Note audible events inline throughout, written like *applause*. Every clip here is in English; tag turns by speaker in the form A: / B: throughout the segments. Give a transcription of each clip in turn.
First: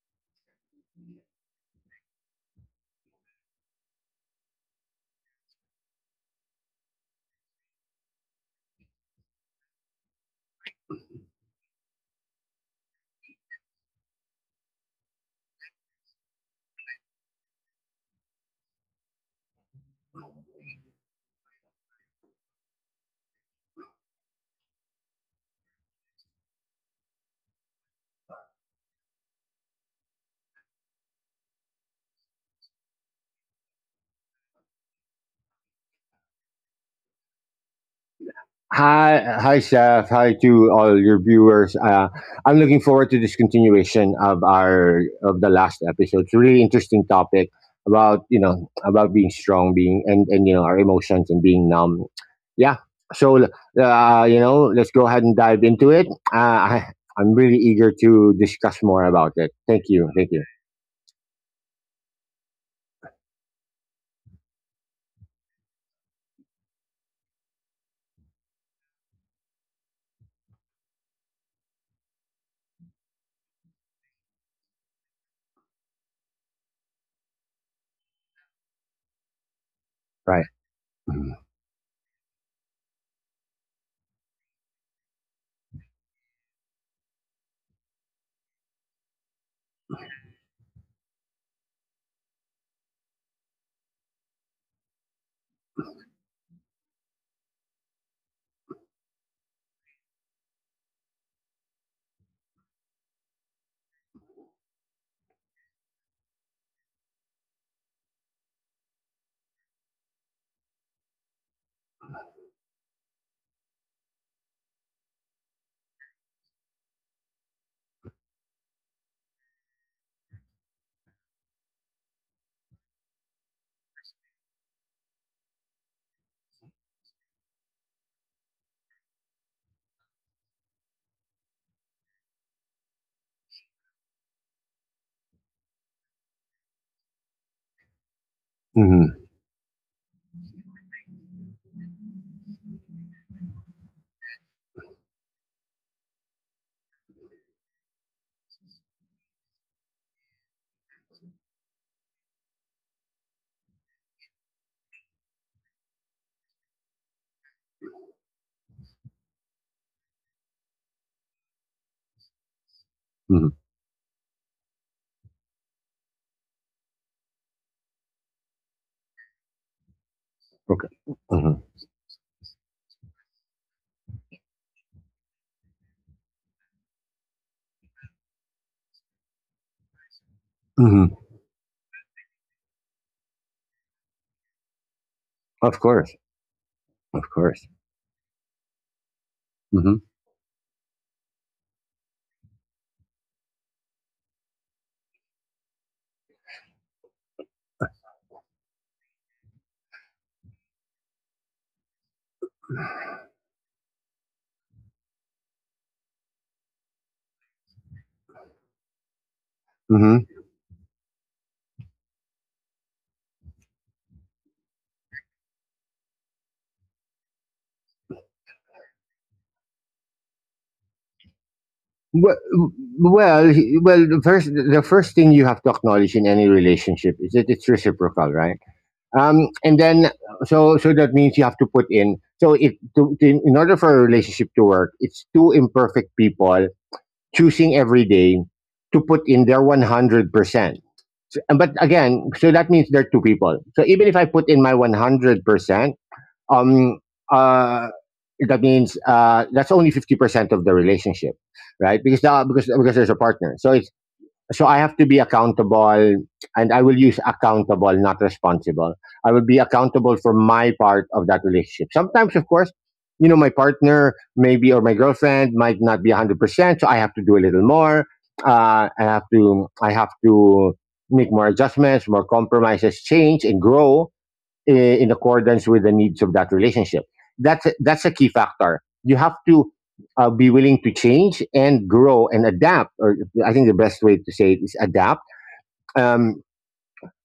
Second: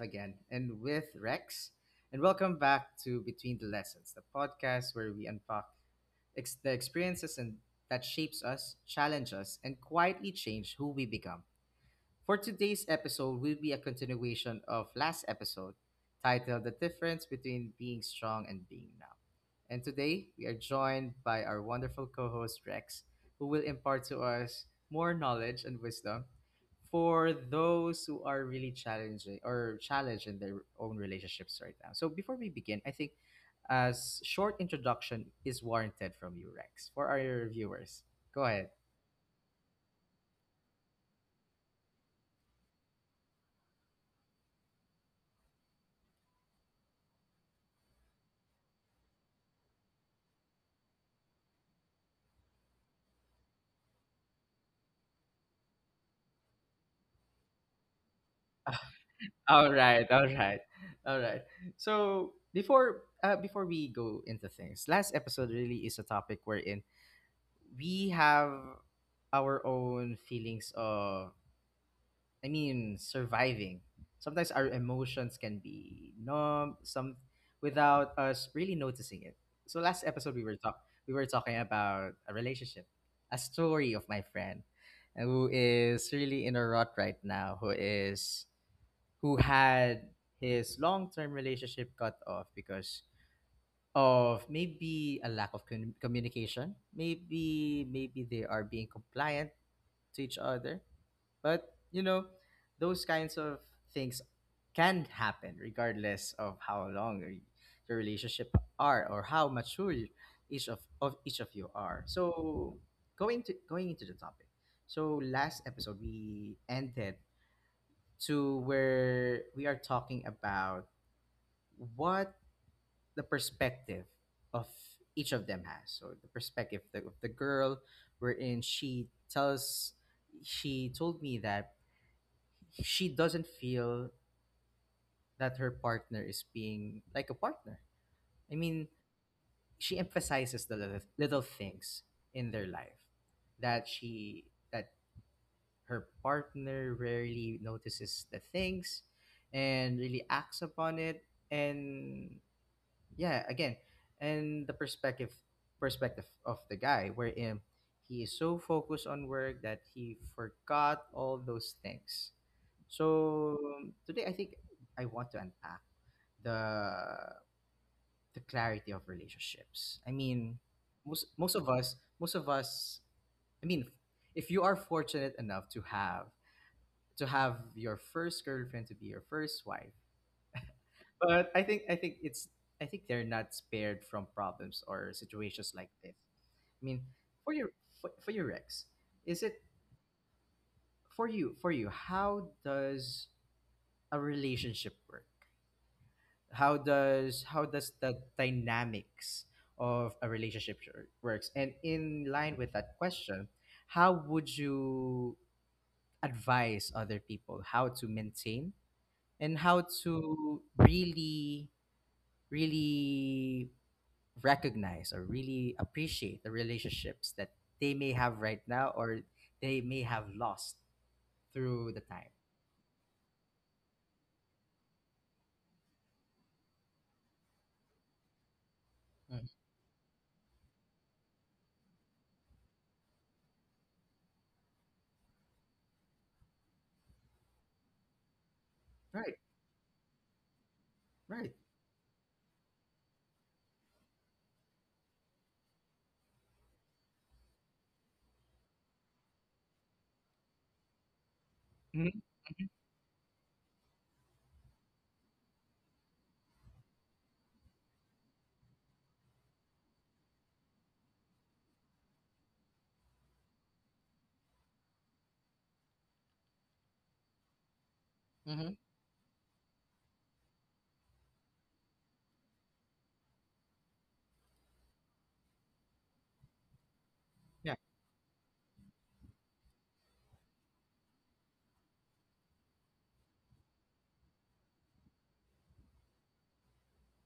A: again, and with Rex, and welcome back to Between the Lessons, the podcast where we unpack the experiences and that shapes us, challenge us, and quietly change who we become. For today's episode will be a continuation of last episode titled The Difference Between Being Strong and Being Numb. And today we are joined by our wonderful co-host Rex, who will impart to us more knowledge and wisdom for those who are really challenging or challenged in their own relationships right now. So before we begin, I think a short introduction is warranted from you, Rex, for our viewers. Go ahead.
B: Hi, hi, Chef. Hi to all your viewers. I'm looking forward to this continuation of our of the last episode. It's a really interesting topic about about being strong, being and you know our emotions and being numb. Yeah. So let's go ahead and dive into it. Uh, I, I'm really eager to discuss more about it.
A: All
B: Thank
A: right,
B: you.
A: all
B: Thank you.
A: right, all right. So before before we go into things, last episode really is a topic wherein we have our own feelings of, I mean, surviving. Sometimes our emotions can be numb, some without us really noticing it. So last episode
B: Right.
A: we were talking about a relationship, a story of my friend, who is really in a rut right now, who had his long-term relationship cut off because of maybe a lack of communication. Maybe they are being compliant to each other, but you know, those kinds of things can happen regardless of how long your relationship are or how mature each of you are. So going into the topic. So last episode we ended to where we are talking about what the perspective of each of them has. So the perspective of the girl, wherein she told me that she doesn't feel that her partner is being like a partner. I mean,
B: Mm-hmm.
A: she emphasizes the little, little things in their life that she that her partner rarely notices the things and really acts upon it and yeah again and the perspective of the guy wherein he is so focused on work that he forgot all those things
B: Mm-hmm.
A: so today I think I want to unpack the the clarity of relationships. I mean,
B: Okay.
A: most most
B: Mm-hmm.
A: of us most of us, I mean, if you are fortunate enough to have your first girlfriend to be your first wife.
B: Mm-hmm.
A: But I think it's, I think they're not spared from problems or situations
B: Of
A: like this.
B: course.
A: I mean,
B: Of
A: for
B: course.
A: your for your Rex, is it
B: Mm-hmm.
A: for you? How does a relationship work? How does the dynamics of a relationship works? And in line with that question, how would you advise other people how to maintain and how
B: Mm-hmm.
A: to really really recognize or really appreciate the relationships that they may have right now or they may have lost through the time.
B: Well, well, the first thing you have to acknowledge in any relationship is that it's reciprocal, right?
A: Mm.
B: Um, and then, so that means you have to put in. So in order for a relationship to work, it's two imperfect people choosing every day to put
A: Right,
B: in their 100%. So,
A: right.
B: But again, so that means there are two people. So even if I put in my 100% um, uh, that means that's only 50% of the relationship, right?
A: Mm-hmm.
B: Because there's a partner, so it's so I have to be accountable, and I will use accountable, not responsible. I will be accountable for my part of that relationship. Sometimes, of course, you know, my partner maybe or my girlfriend might not be 100%, so I have to do a little more.
A: Mm-hmm.
B: I have to make more adjustments, more compromises, change and grow in accordance with the needs of that relationship. That's
A: Yeah,
B: a, that's a key factor. You have to be willing to change and grow and adapt. Or I think the best way to say it is adapt. Um,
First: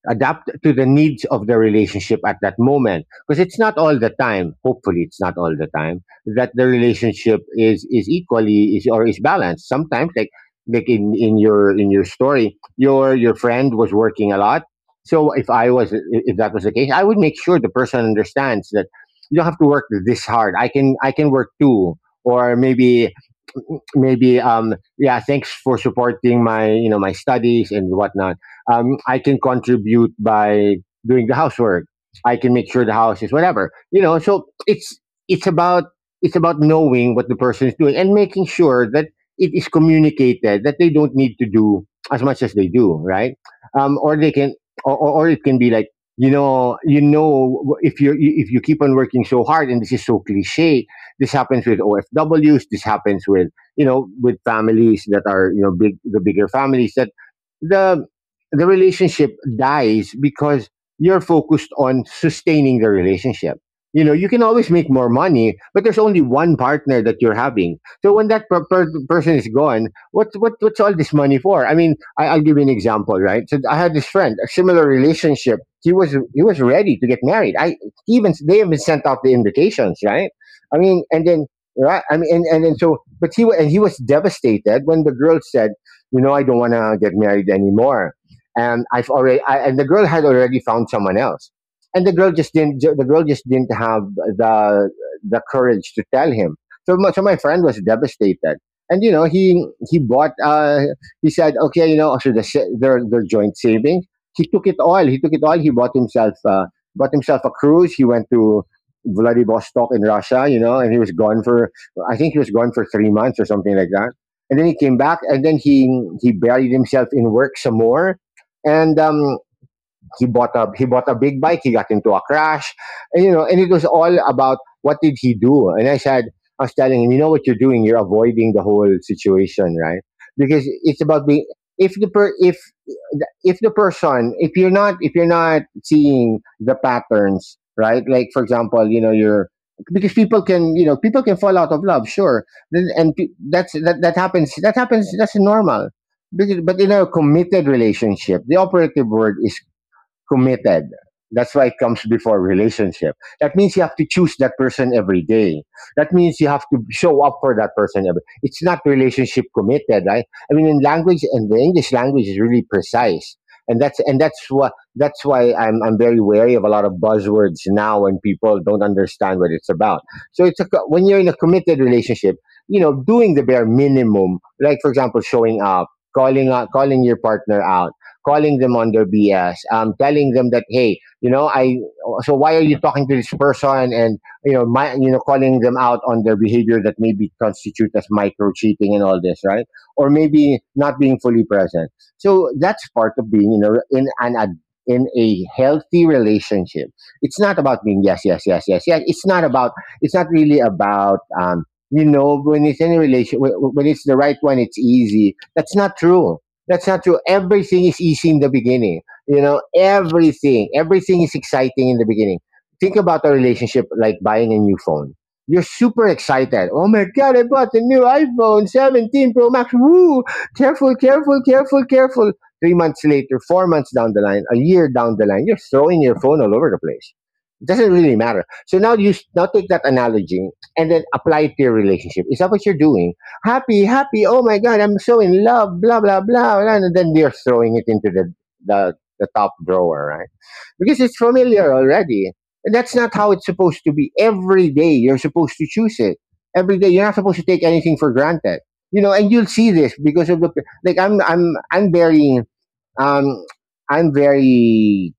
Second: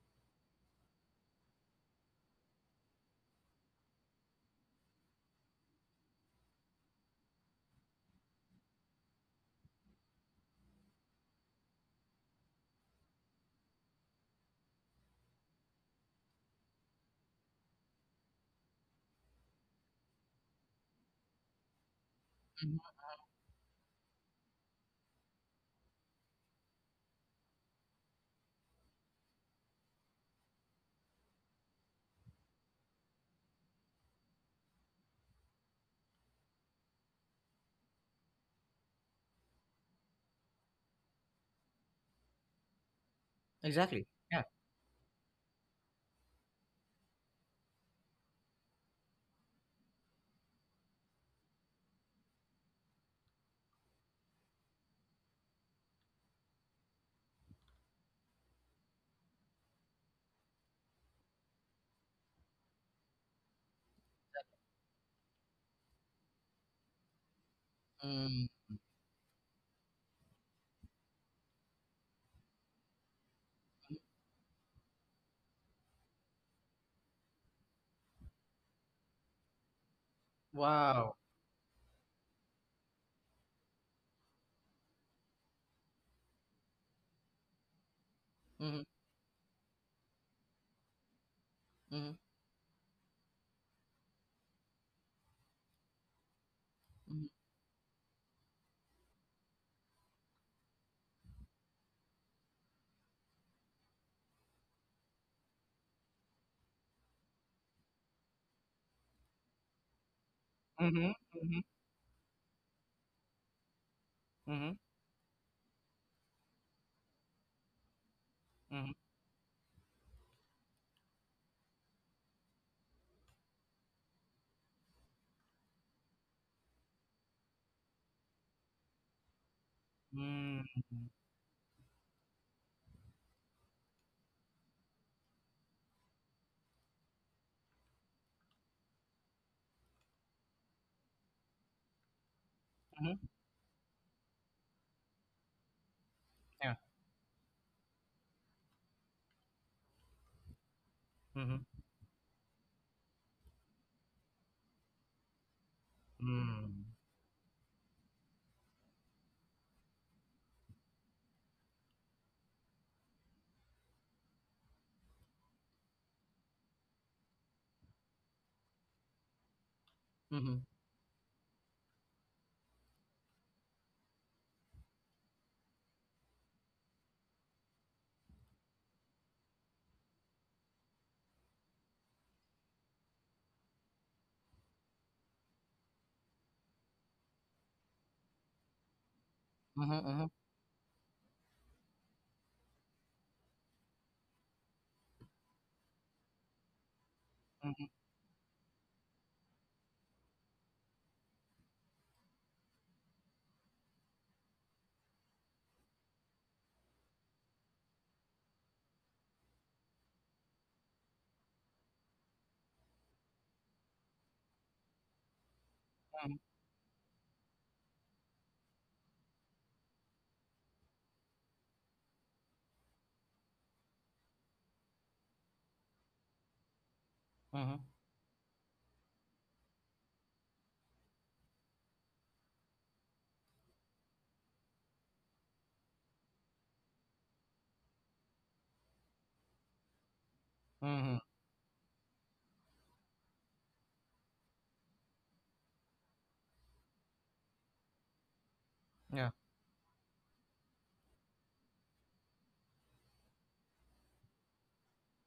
B: Adapt to the needs of the relationship at that moment, because it's not all the time hopefully it's not all the time that the relationship is equally is or is balanced. Sometimes, like in your story, your friend was working a lot. So if that was the case, I would make sure the person understands that you don't have to work this hard. I can work too, or
A: hmm
B: maybe yeah, thanks for supporting my, my studies and whatnot. I can contribute by doing the housework. I can make sure the house is whatever, you know. So it's about it's about knowing what the person is doing and making sure that it is communicated that they don't need to do as much as they do, right?
A: exactly.
B: Or they
A: Yeah.
B: can, or it can be like, you know, if you, keep on working so hard. And this is so cliche, this happens with OFWs. This happens with, you know, with families that are, you know, bigger families, that the relationship dies because you're focused on sustaining the relationship. You know, you can always make more money, but there's only one partner that you're having. So when that
A: mm
B: person is gone, what's all this money for? I mean, I'll give you an example, right? So I had this friend, a similar relationship. He was ready to get married. I he even They even sent out the invitations, right? I mean,
A: Wow.
B: and then, right. I mean, and so, but he, and he was devastated when the girl said, you know, I don't want to get married anymore.
A: Mm-hmm.
B: And the girl had already found someone else. And
A: Mm-hmm.
B: the girl just didn't have the courage to tell him. So my friend was devastated. And, you know, he bought, he said, okay, you know, so their joint savings, he took it all. He took it all. He bought himself a cruise. He went to Vladivostok in Russia, you know, and he was
A: Mm-hmm.
B: gone for, I think he was gone for 3 months or something like that. And
A: Mm-hmm.
B: then
A: Mm-hmm.
B: he came back, and then he buried himself in work some more.
A: Mm-hmm.
B: And he bought a big bike. He got into a crash, and, you know, and it was all about what did he do. And I said, I was telling him, you know what you're doing? You're avoiding the whole situation, right? Because it's
A: Mm-hmm.
B: about being, if the per if if the person, if you're not, if you're not seeing the patterns, right? Like, for example, you know, you're because people can, you know, people can fall out of love, sure. Then- and pe-
A: Mm-hmm.
B: that's that That happens. That's normal.
A: Yeah.
B: But in a committed relationship, the operative word is committed. That's
A: Mm-hmm.
B: why it comes before relationship. That means you have to choose that person every day. That means you have
A: Mm-hmm.
B: to show up for that person every. It's not relationship committed, right? I mean, in language and the English language is really precise, and that's why I'm very wary of a lot of buzzwords now when people don't understand what it's about. So
A: Mm-hmm.
B: it's a, when you're in a committed relationship, you know, doing the bare minimum, like, for example, showing up, calling out, calling your partner out, calling them on their BS, telling them that, hey, you know, so why are you talking to this person? And, you know, you know, calling them out on their behavior that maybe constitute as micro cheating and all this, right?
A: Mm-hmm.
B: Or
A: Mm-hmm.
B: maybe not being fully present. So that's part of being, you know, in a healthy relationship. It's not
A: Mm-hmm.
B: about being yes, yes, yes, yes, yes. It's not about, it's not really about, you know, when it's in a relation, when it's the right one, it's easy. That's not true. Everything is easy in the beginning. You know, everything is exciting in the beginning. Think about a relationship like buying a new phone. You're super
A: Mm-hmm.
B: excited. Oh my God, I bought the new iPhone 17 Pro Max. Woo! Careful, careful, careful, careful. 3 months later, 4 months down the line, a year down the line, you're throwing your phone all over the place. It
A: Mm-hmm.
B: doesn't really matter. So now you now take that analogy and then apply it to your relationship. Is that what you're doing? Happy, happy. Oh my God, I'm so in love, blah, blah, blah, blah. And then they're throwing it into the, the top drawer, right? Because
A: Mm-hmm.
B: it's familiar already. And that's not how it's supposed to be. Every day, you're supposed to choose it. Every day, you're not supposed to take anything for granted. You know,
A: Yeah.
B: and you'll see this because of the like. Um I'm very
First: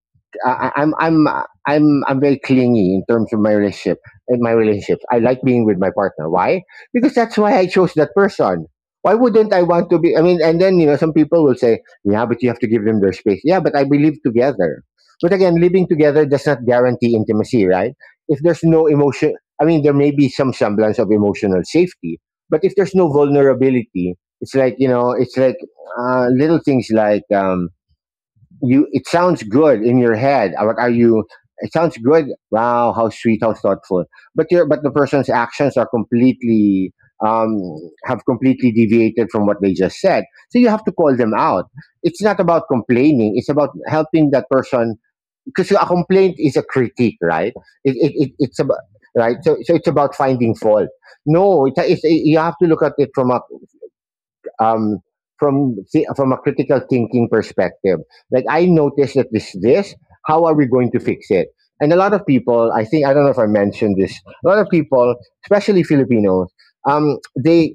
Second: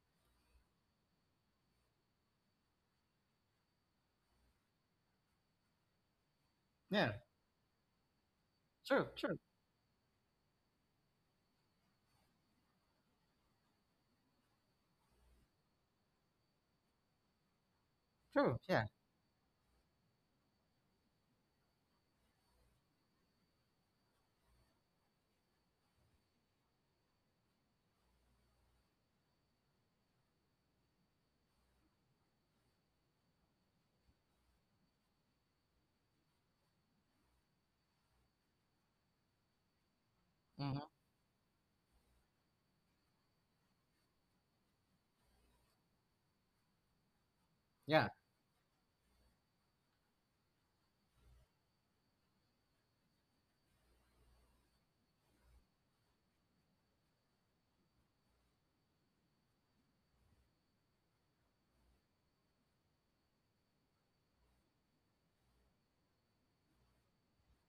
B: I- I'm very clingy in terms of my relationship in my relationships. I like being with my partner. Why?
A: Yeah.
B: Because that's why I chose that person.
A: True.
B: Why
A: True.
B: wouldn't I want to be? I mean, and then, you know, some people will say, yeah, but you have to give them their space. Yeah, but I believe together. But again, living together does not guarantee intimacy, right? If
A: True.
B: there's no
A: Yeah.
B: emotion, I mean, there may be some semblance of emotional safety, but if there's no vulnerability, it's like, you know, it's like, little things like, you, it sounds good in your head. Are you? It sounds good. Wow, how sweet, how thoughtful. But the person's actions are completely um, have completely deviated from what they just said. So you
A: Mm-hmm.
B: have to call them out. It's not about complaining. It's about helping that person, because a complaint is a critique, right? It, it,
A: Yeah.
B: it it's about, right. So it's about finding fault. No, it's you have to look at it from a, um, from a critical thinking perspective. Like, I noticed that this, how are we going to fix it? And a lot of people, I think, I don't know if I mentioned this. A lot of people, especially Filipinos, um, they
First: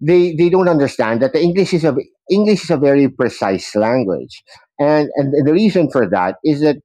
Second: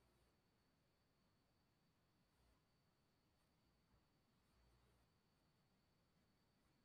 B: they don't understand that the English is a very precise language, and the reason for that is that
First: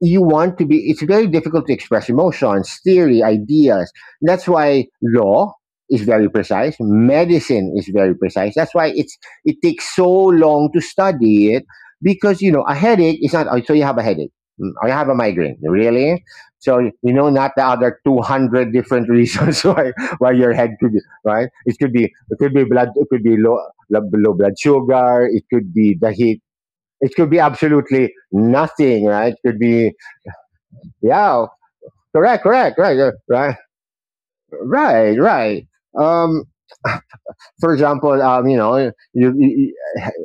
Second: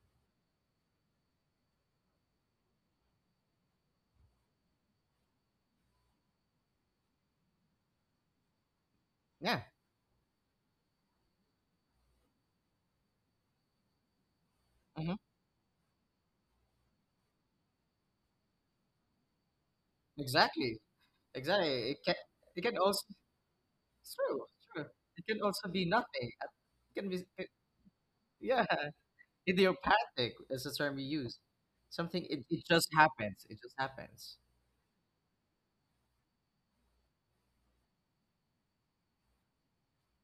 B: you want to be it's very difficult to express emotions, theory, ideas. And that's why law is very precise, medicine is very precise, that's why it
A: Yeah.
B: takes so long to study it, because, you know, a headache is not, "Oh, so you have a headache. Mm, I have a
A: Mm-hmm.
B: migraine." Really? So, you know, not the other 200 different reasons *laughs* why, your head
A: Exactly.
B: could be, right? it
A: Exactly.
B: could
A: It
B: be
A: can, it can
B: blood,
A: also
B: it could be low,
A: it's
B: low
A: true,
B: blood
A: it's true.
B: sugar,
A: It can
B: it
A: also
B: could
A: be
B: be the
A: nothing.
B: heat,
A: It can
B: it
A: be
B: could be absolutely
A: yeah,
B: nothing, right? It could be,
A: idiopathic is the term we use.
B: yeah,
A: Something
B: correct,
A: it
B: correct,
A: just
B: right, yeah,
A: happens.
B: right,
A: It just happens.
B: right, right. Um, for example,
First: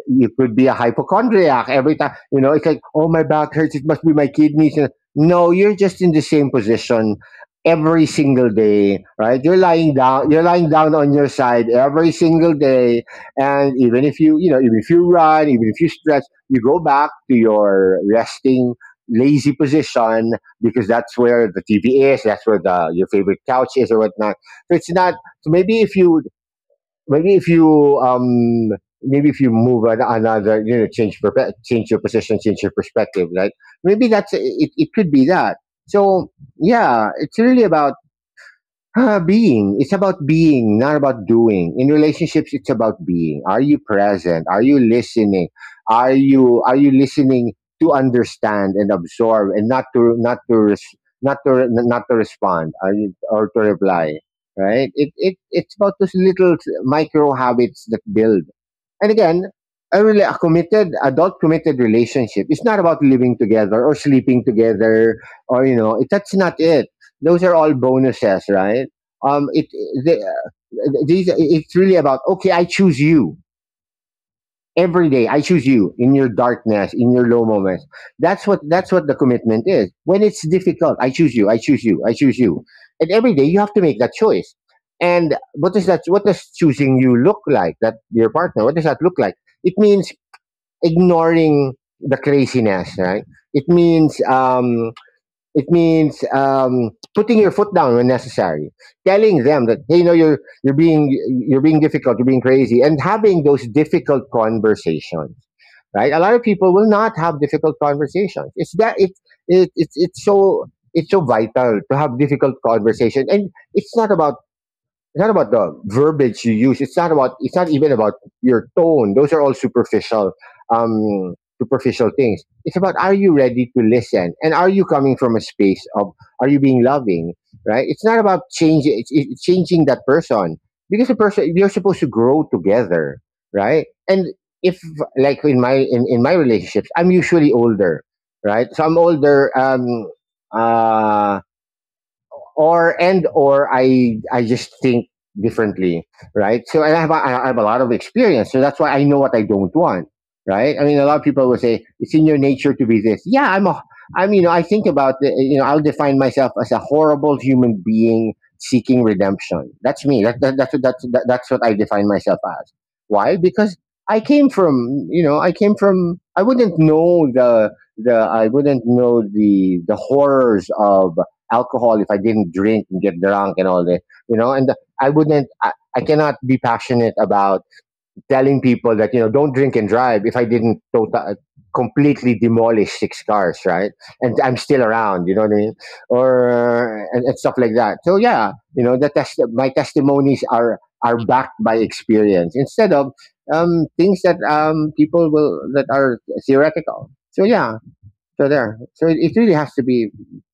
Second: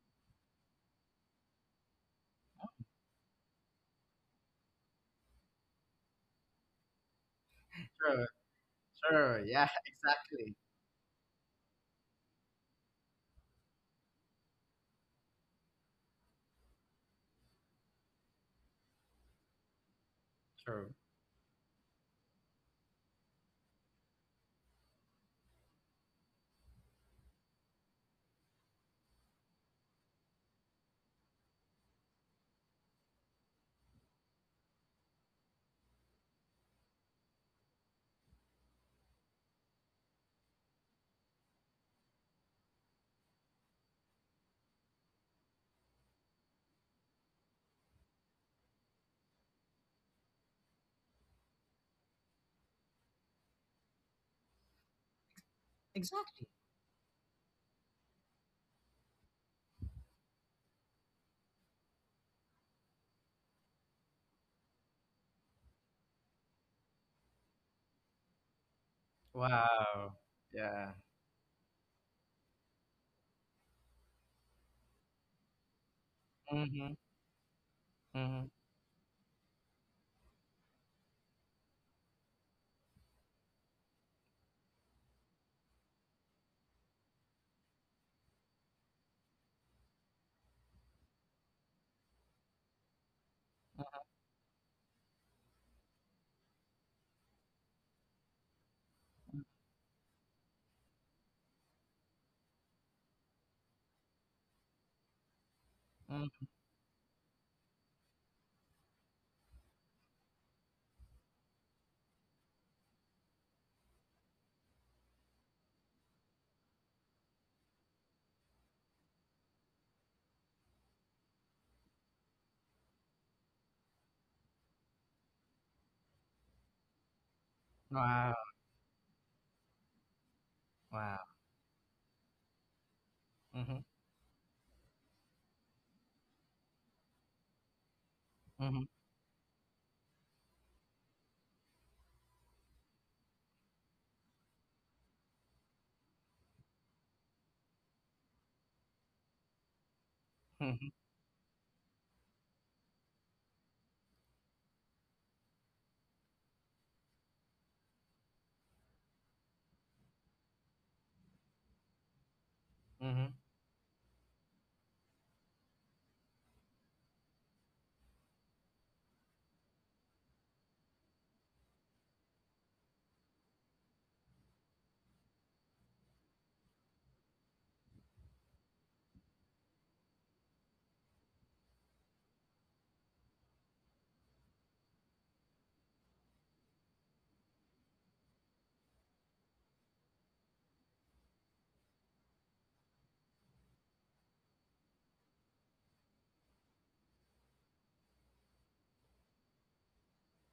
B: you could be a hypochondriac every time. You know, it's like, oh, my back hurts. It must be my kidneys. No, you're just in the same position every
A: True.
B: single day, right?
A: True.
B: You're
A: Yeah, *laughs*
B: lying down. You're
A: exactly.
B: lying down on your side every single day, and even if you, even if you run, even if you stretch, you go back to your resting lazy position because
A: True.
B: that's where the TV is, that's where the your favorite couch is or whatnot. So it's not so maybe if you maybe if you maybe if you move another, change your position, change your perspective, right? Maybe that's it, could be that. So yeah, it's really about being. It's about being, not about doing. In relationships, it's about being. Are you present? Are you listening? Are you listening to understand and absorb, and not to not to res- not to re- not to respond, or to reply? Right? It's about those
A: Exactly.
B: little micro habits that build. And again, a committed relationship. It's not about living together or sleeping together, or it, that's not it. Those are all bonuses, right? It
A: Wow. Yeah.
B: the, these it's really about, okay, I choose you every day. I choose you in your darkness,
A: Mm-hmm.
B: in your low moments. That's
A: Mm-hmm.
B: what that's what the commitment is. When it's difficult, I choose you. I choose you. I choose you. And every day you have to make that choice. And what does that? What does choosing you look like? That your partner. What does that look like? It means ignoring the craziness, right? It means um, it means putting your foot down when necessary, telling them that, hey, you're being difficult, you're being crazy, and having those difficult conversations, right? A lot of
A: Mm-hmm.
B: people will not have difficult conversations. It's that it, it's so vital to have difficult conversation, and it's not about the verbiage you use. It's not about. It's not even about your tone. Those are all superficial, um, things. It's about, are you ready to listen, and are you coming from a space of, are you being loving, right? It's not
A: Wow.
B: about changing, it's changing that person, because the
A: Wow.
B: person you're supposed to grow together,
A: Mm-hmm.
B: right? And if, like, in my relationships, I'm usually older, right? So
A: Mm-hmm.
B: I'm older. Uh, or I just think differently, right? So I have a lot of experience, so that's why I know what I don't want, right? I mean, a lot of people will say it's in your nature to be this. Yeah, I'm a I'm you know I think about the, you know I'll define myself as a horrible human being seeking redemption. That's me. That's what I define myself as.
A: Mm-hmm.
B: Why? Because I came from you know I came from I wouldn't know the horrors of alcohol if I didn't drink and get drunk and all that. And I wouldn't, I cannot be passionate about telling people that, don't drink and drive if I didn't tota completely demolish six cars, right? And I'm still around, you know what I mean, and stuff like that. So yeah, my testimonies are backed by experience instead of things that people will that are theoretical. So yeah, so there. So it really has to be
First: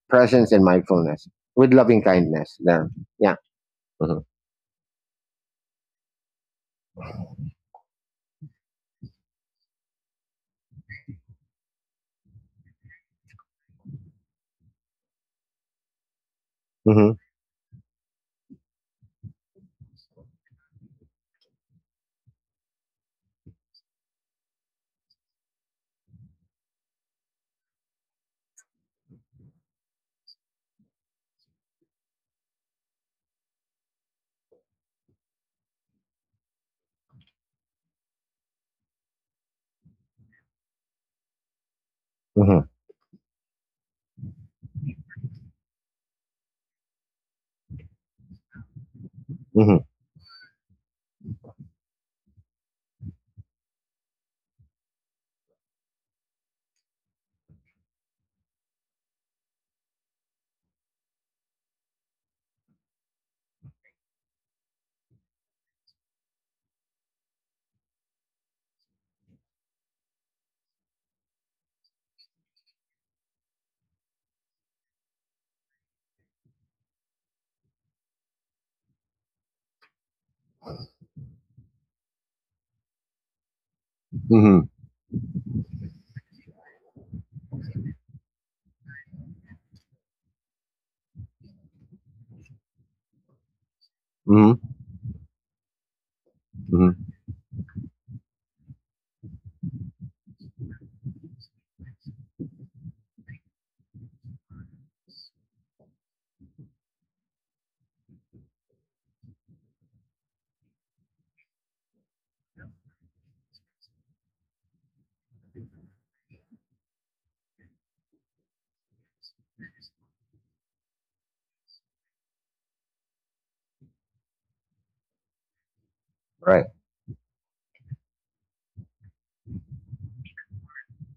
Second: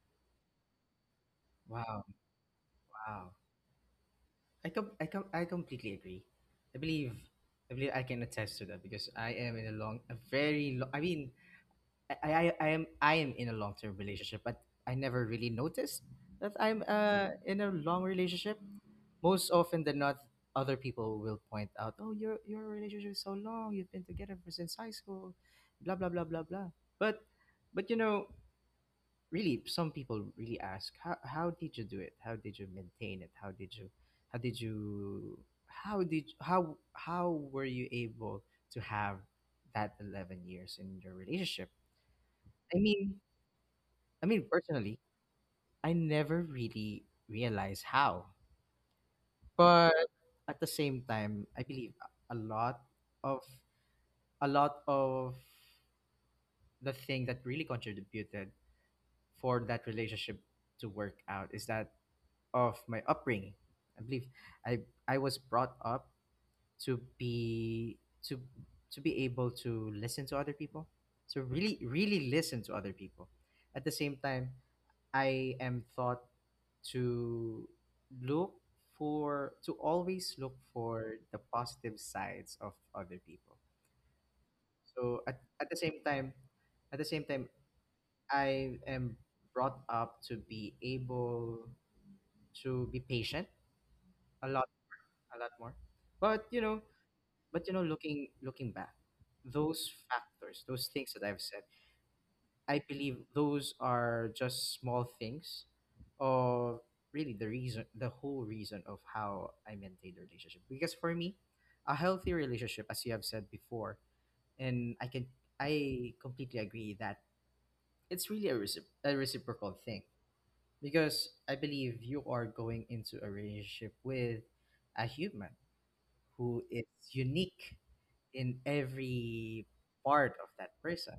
B: presence and mindfulness with loving
A: Wow.
B: kindness. There.
A: Wow.
B: Yeah. Mhm.
A: I completely agree. I believe I believe I can attest to that because I am in a long a very long, I mean, I am, I am in a long term relationship but I never really noticed that I'm
B: Hmm,
A: in a long relationship. Most often than not, other people will point out, oh, your relationship is so long, you've been together for since high school, blah blah blah blah blah. But but you know really some people really ask how did you do it how did you maintain it, how did you how did, how were you able to have that 11 years in your relationship.
B: hmm,
A: I mean, I mean, personally, I never really realized how.
B: hmm,
A: But at the same time, I believe of a lot of the thing that really contributed for that relationship to work out is that of my upbringing. I believe I I was brought up to be to to be able to listen to other people, to really really listen to other people. At the same time, I am taught to look for to always look for the positive sides of other people.
B: hmm,
A: So at the same time, at the same time, I am brought up to be able to be patient a lot.
B: hmm,
A: A lot more. But you know,
B: hmm.
A: but you know, looking, looking back, those factors, those things that I've said, I believe those are just small things of really the reason, the whole reason of how I maintain the relationship. Because for me, a healthy relationship, as you have said before, and I can, I completely agree that it's really a, recip a reciprocal thing. Because I believe you are going into a relationship with a human who
B: Right.
A: is unique in every part of that person.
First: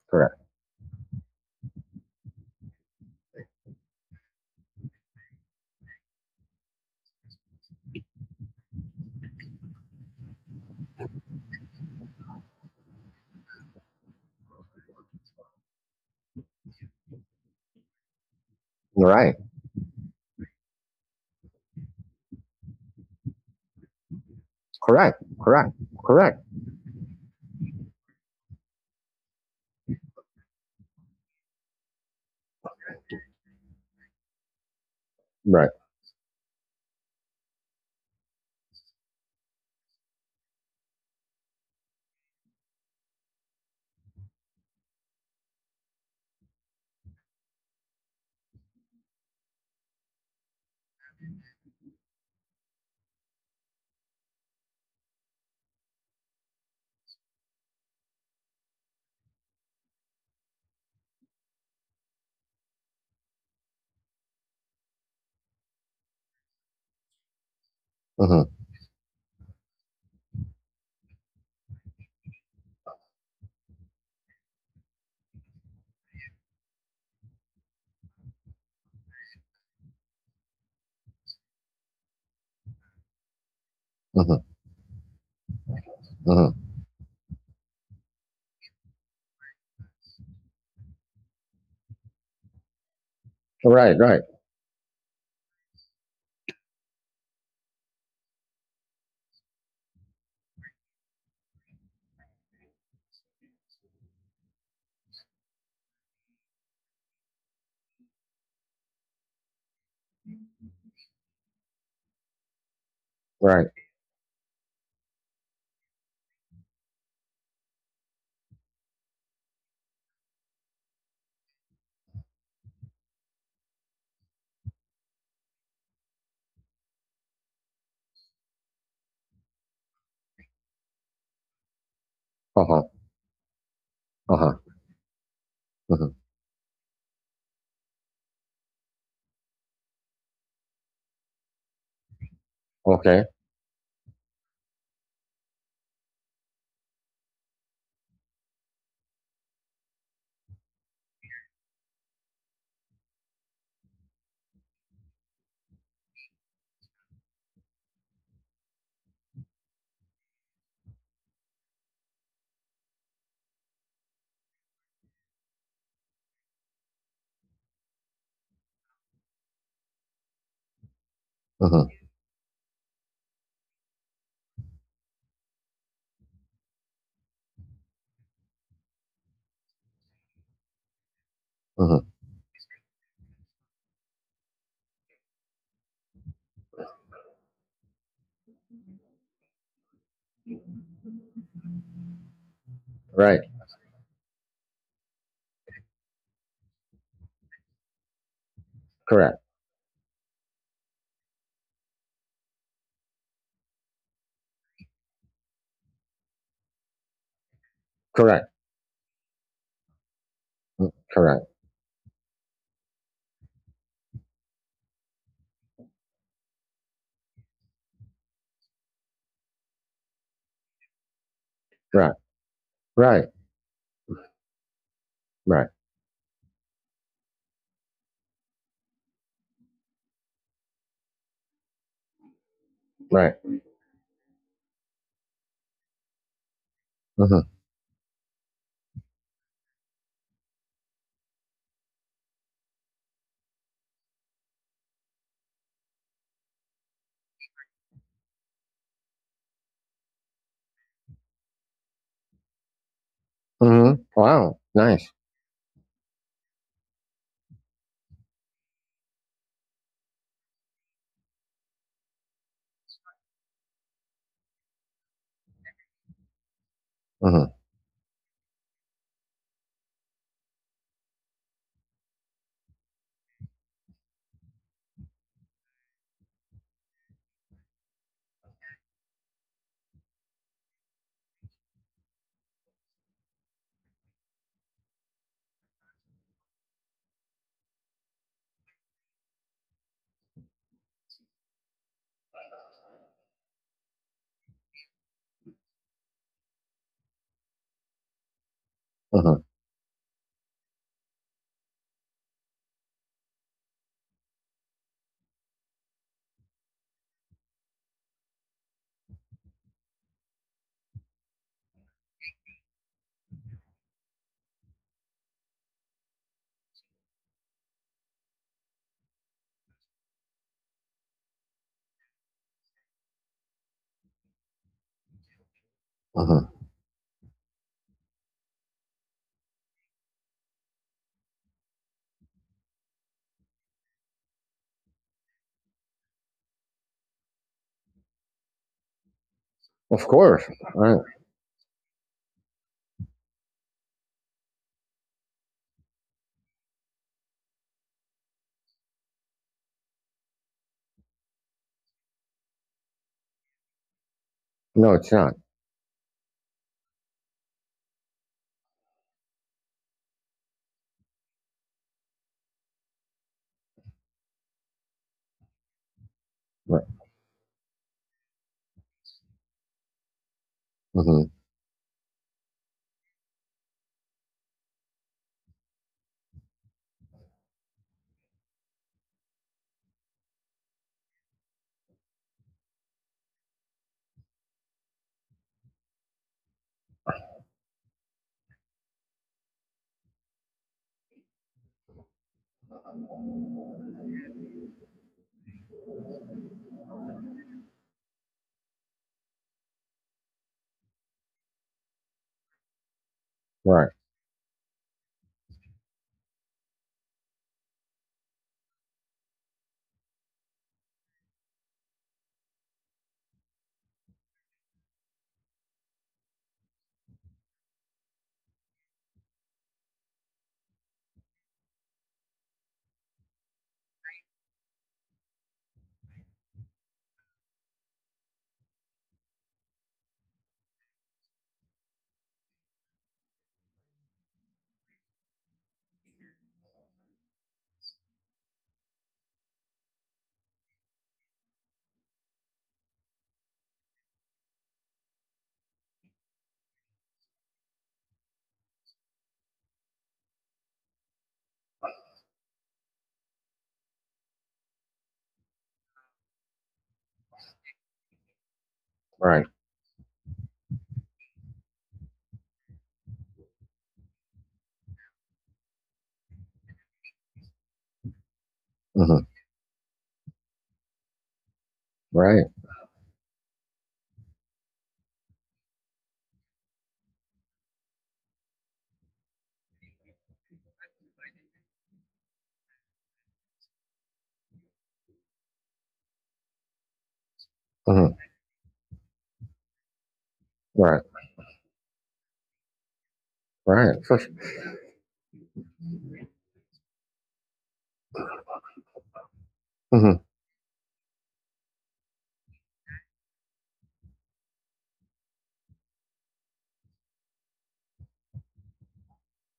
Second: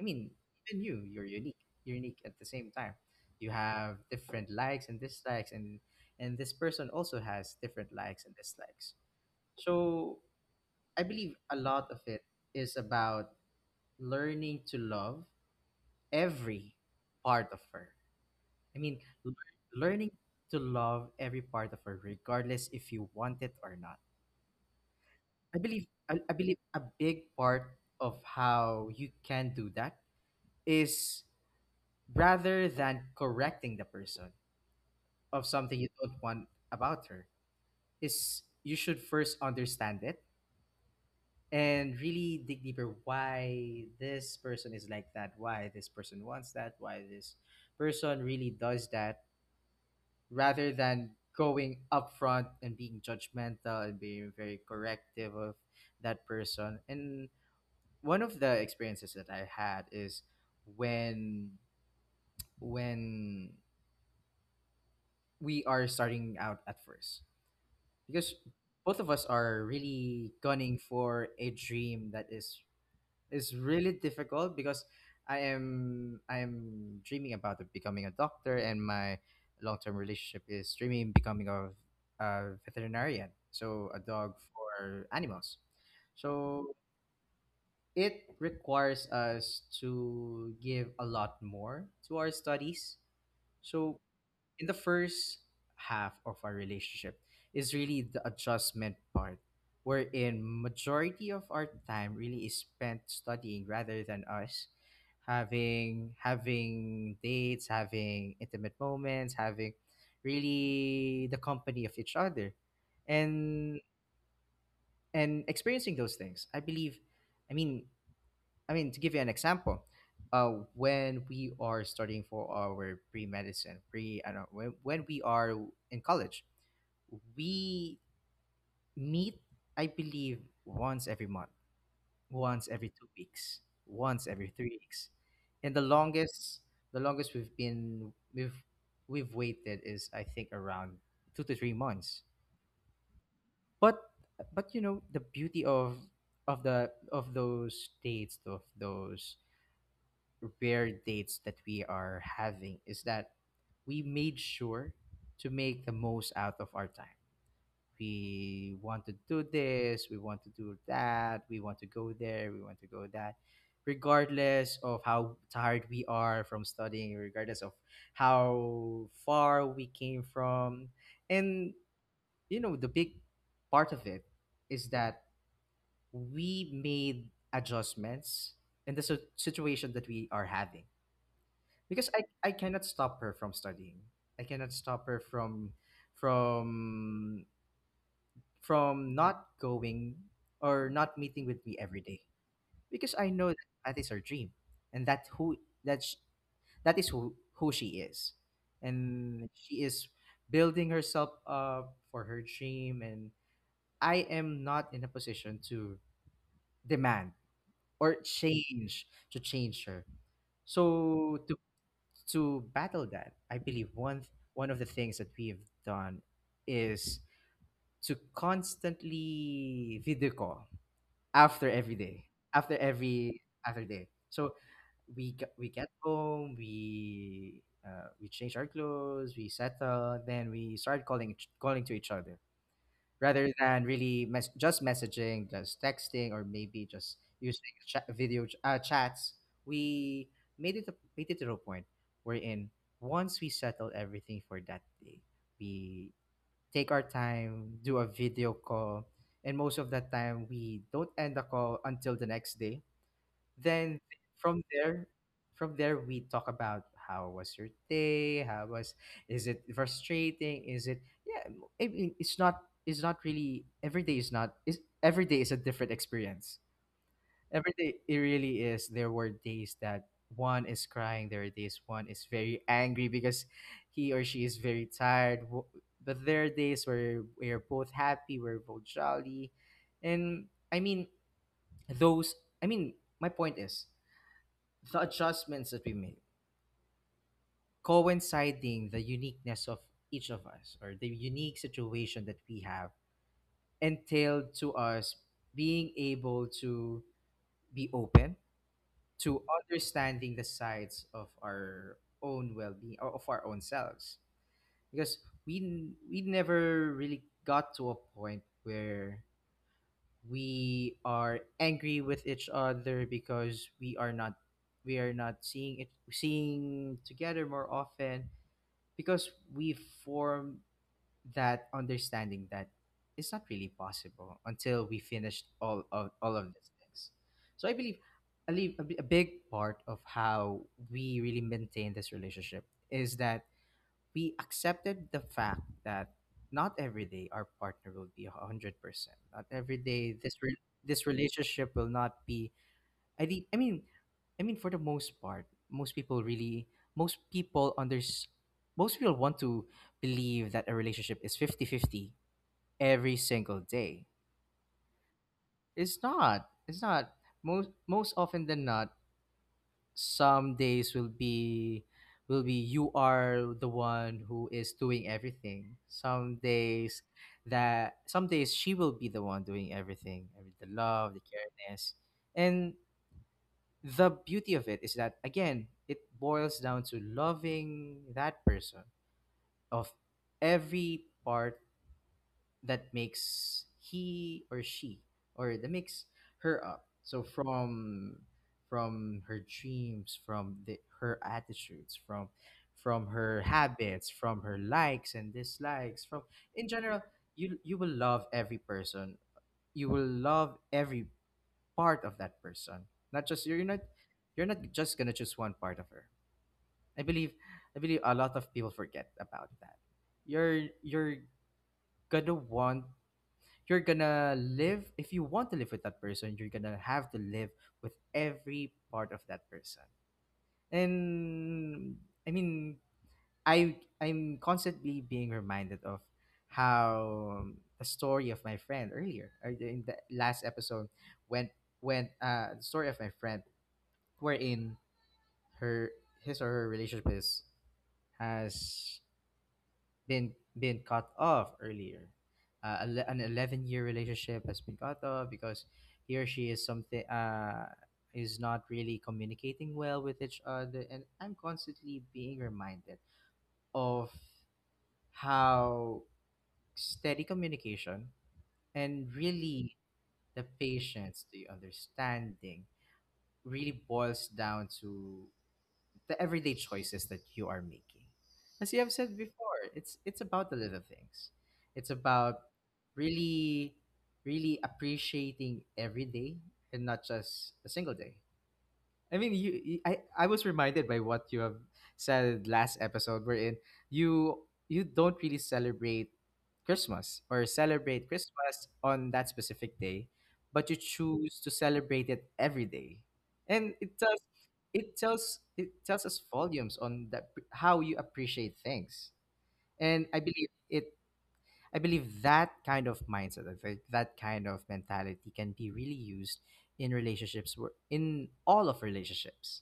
A: I mean,
B: Correct.
A: even you, you're unique. You're unique at the same time. You have different likes and dislikes, and this person also has different likes and dislikes. So I believe a lot of it is about learning to love every part of her. I mean,
B: Right.
A: learning to love every part of her, regardless if you want it or not.
B: Correct. Correct.
A: I
B: Correct.
A: believe a big part of how you can do that is rather than correcting the person of
B: Right.
A: something you don't want about her is you should first understand it and really dig deeper why this person is like that, why this person wants that, why this person really does that, rather than going upfront and being judgmental and being very corrective of that person. And one of the experiences that I had is when when we are starting out at first, because
B: Hmm,
A: both of us are really gunning for a dream that is really difficult because I am, I am dreaming about becoming a doctor and my long term relationship is dreaming becoming a veterinarian, so a dog
B: hmm,
A: for animals, so
B: hmm.
A: it requires us to give a lot more to our studies. So,
B: Right. Right.
A: in the first half of our relationship is really the adjustment part, wherein majority of our time really is spent studying rather than us having dates, having intimate moments, having really the company of each other,
B: Right.
A: and and experiencing those things. I believe, I mean, I mean, to give you an example, when we are studying for our pre-medicine, I don't when we are in college, we meet, I believe, once every month, once
B: Uh huh.
A: every 2 weeks, once every
B: Uh
A: 3 weeks. And
B: huh.
A: the longest we've been, we've waited is, I think, around 2 to 3 months.
B: Okay.
A: But, but you know, the beauty of the, of those dates, of those rare dates that we are having is that we made sure to make the most out of our time. We want to do this, we want to do that, we want to go there, we want to go that, regardless of how tired we are from studying, regardless of how far we came from. And,
B: Hmm,
A: you know, the big part of it is that we made adjustments in the situation that we are having because
B: hmm.
A: I cannot stop her from studying. I cannot stop her from from not going or not meeting with me every day because I
B: Right.
A: know that, that is her dream and that sh- that is who she is,
B: Correct.
A: and she is building herself up for her dream, and I am not in a position to demand or
B: Correct.
A: change to change her. So
B: Correct.
A: to battle that, I believe one of the things that we have done is to constantly video call after every
B: Right.
A: day, after
B: Right.
A: every other day. So we
B: Right.
A: get home, we, we change our clothes, we settle, then we start calling calling to each other
B: Right.
A: rather than really just messaging, just texting, or maybe just using chat, chats, we made it to a point wherein once we settle everything for that day, we take our time, do a video call, and most of the time we don't end the call until the next day. Then
B: Hmm.
A: from
B: Wow.
A: there,
B: Nice.
A: from there we talk about how was your day? How was, is it frustrating? Is it, yeah? I mean, it's not. It's not really every day. Is not. Is every day is a different experience.
B: Hmm,
A: Every day it really is. There were days that one is crying. There are days one is very angry because he or she is very tired. But there are days where we are both happy. We're both jolly, and I mean those. I mean, my point is the adjustments that we made, coinciding the uniqueness of each of us or the unique situation that we have, entailed to us being able to be open to
B: hmm,
A: understanding the sides of our own well-being or of our own selves, because we never really got to a point where we are angry with each other, because we are not seeing it, seeing together more often, because we form that understanding that it's not really possible until we finished all of
B: hmm.
A: these things. So I believe a, li- a bi- a big part of how we really maintain this relationship is that we accepted the fact that not every day our partner will be 100%. Not every
B: Of
A: day
B: course. Right.
A: this relationship will not be. I re- I mean, I mean, for the most part, most people really, most people unders, most people want to believe that a relationship is 50-50 every single day.
B: No, it's not.
A: It's not. It's not. Most often than not, some days will be you are the one who is doing everything. Some
B: No.
A: days, that some days she will be the one doing everything. I mean, the love, the
B: Mm-hmm.
A: careness, and the beauty of it is that, again, it boils down to loving that person, of every part that makes he or she, or that makes her up. So from her dreams, her attitudes, from her habits, from her likes and dislikes, from, in general, you will love every person, you will love every part of that person. Not just you're not
B: Right.
A: You're not just gonna choose one part of her. I believe I believe a lot of people forget about that. You're you're gonna want you're gonna live. If you want to live with that person, you're gonna have to live with every part of that person. And, I mean, I'm constantly being reminded of how, the story of my friend earlier, or in the last episode, went. When, the story of my friend, wherein her his or her relationship is has been been cut off earlier. An 11-year relationship has been cut off because he or she is something, is not really communicating well with each other, and I'm constantly being reminded of how steady communication, and
B: Right.
A: really the patience, the understanding, really boils down to the everyday choices that you are making. As you have said
B: Mm-hmm.
A: before, it's about the little things. It's about
B: Right.
A: really really appreciating every day, and not just a single day. I mean, I was reminded by what you have said last episode, wherein you don't really celebrate Christmas, or celebrate
B: Mm-hmm.
A: Christmas on that specific day, but you
B: Right.
A: choose to celebrate it every day, and it
B: Right.
A: tells
B: For sure.
A: it tells it tells us volumes on that, how you appreciate things, and
B: Mm-hmm.
A: I believe it. I believe that kind of mindset, I think that kind of mentality, can be really used in relationships, in all of relationships.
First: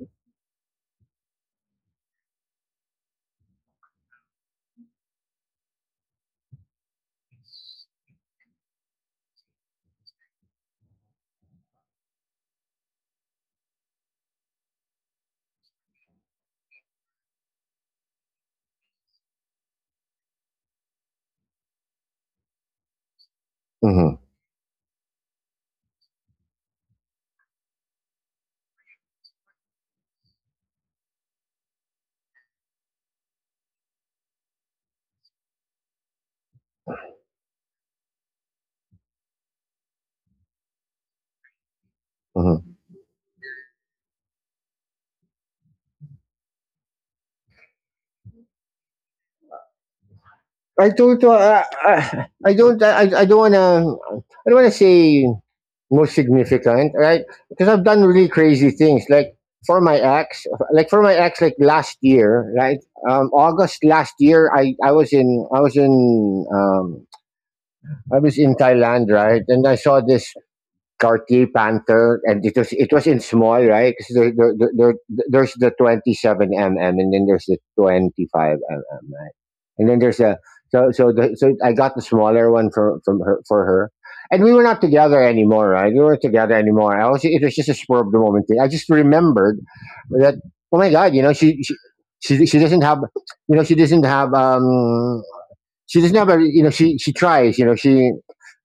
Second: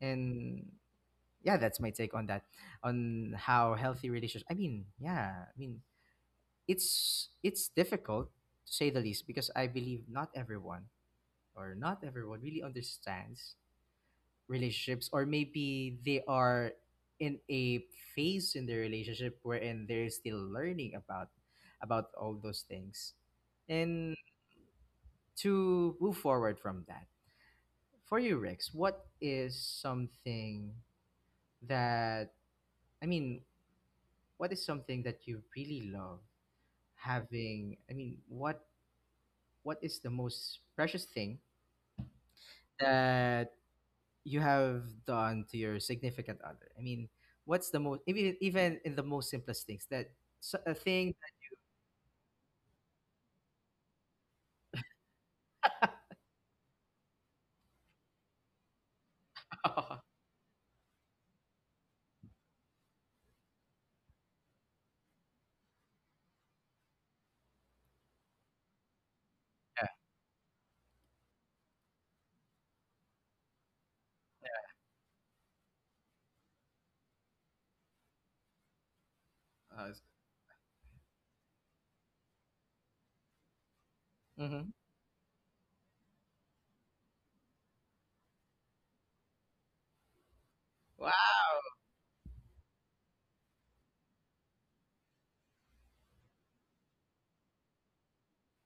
A: And yeah, that's my take on that, on how healthy relationships, I mean, yeah, I mean, it's difficult, to say the least, because I believe not everyone really understands relationships, or maybe they are in a phase in their relationship wherein they're still learning about, all those things,
B: Mm-hmm.
A: and to move forward from that. For you, Rex, what is something that, I mean, what is something that you really love having? I mean, what is the most precious thing
B: Mm-hmm.
A: that you have done to your significant other? I mean, what's the most, even in the most simplest things, that, a
B: I
A: thing
B: don't. I don't. I don't want to. I don't want to say most significant, right? Because I've done really crazy things. Like,
A: that. *laughs*
B: for my ex, like last year, right? August last year, I was in Thailand, right? And I
A: Yeah.
B: saw this Cartier Panther, and it was in small, right? 'Cause there's the 27 mm, and then there's the 25 mm, right? And
A: uh,
B: then there's a so so the, so I got the smaller one for her, and we were
A: mm-hmm.
B: not together anymore, right? We weren't together anymore. I was it was just a spur of the moment thing. I just remembered that, oh my god,
A: Wow.
B: she doesn't have, she doesn't have, she just never, she tries, you know she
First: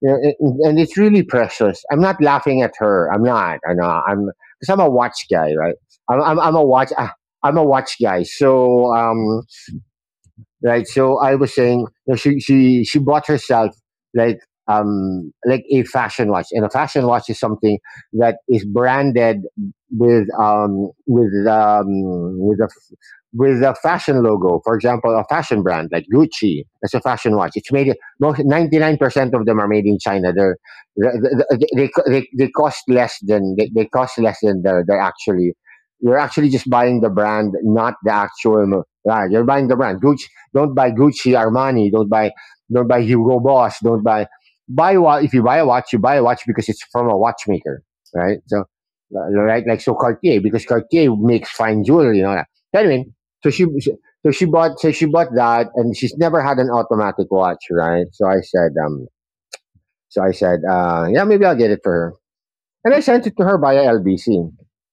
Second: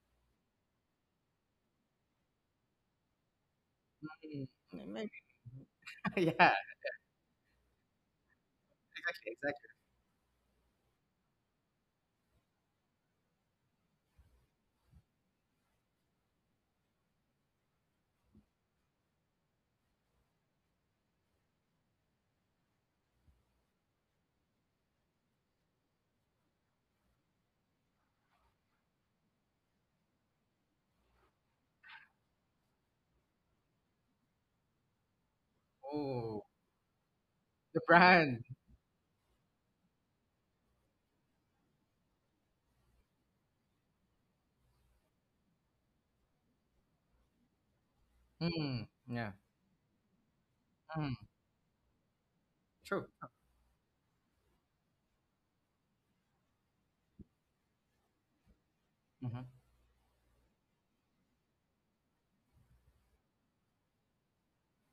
B: you know, it— and it's really precious. I'm not laughing at her, I'm not, I know, I'm
A: Mm,
B: because I'm a
A: maybe.
B: watch guy, right? i'm
A: *laughs*
B: i'm,
A: Yeah.
B: I'm a watch I, am a watch guy, so
A: exactly
B: um
A: exactly
B: Right? So I was saying, you know, she bought herself, like, like a fashion watch, and a fashion watch is something that is branded with um with um with a f- with a fashion logo. For example, a fashion brand like Gucci, that's a fashion watch. It's made most 99% of them are made in China. They cost less than they cost less than they're actually. You're
A: Oh,
B: actually just buying the brand,
A: the
B: not the
A: brand.
B: actual. Right, you're buying the brand. Gucci, don't buy Gucci, Armani. Don't buy Hugo Boss. Don't buy buy wa- if you buy a watch, you buy a watch because it's from a watchmaker, right? So,
A: Mm, yeah.
B: right, like, so Cartier, because Cartier
A: Mm,
B: makes fine jewelry, you know that. Anyway,
A: true.
B: so she so she bought that, and she's never had an automatic watch, right? So I said um
A: Mm-hmm.
B: so I said uh yeah, maybe I'll get it for her. And I sent it to her via LBC.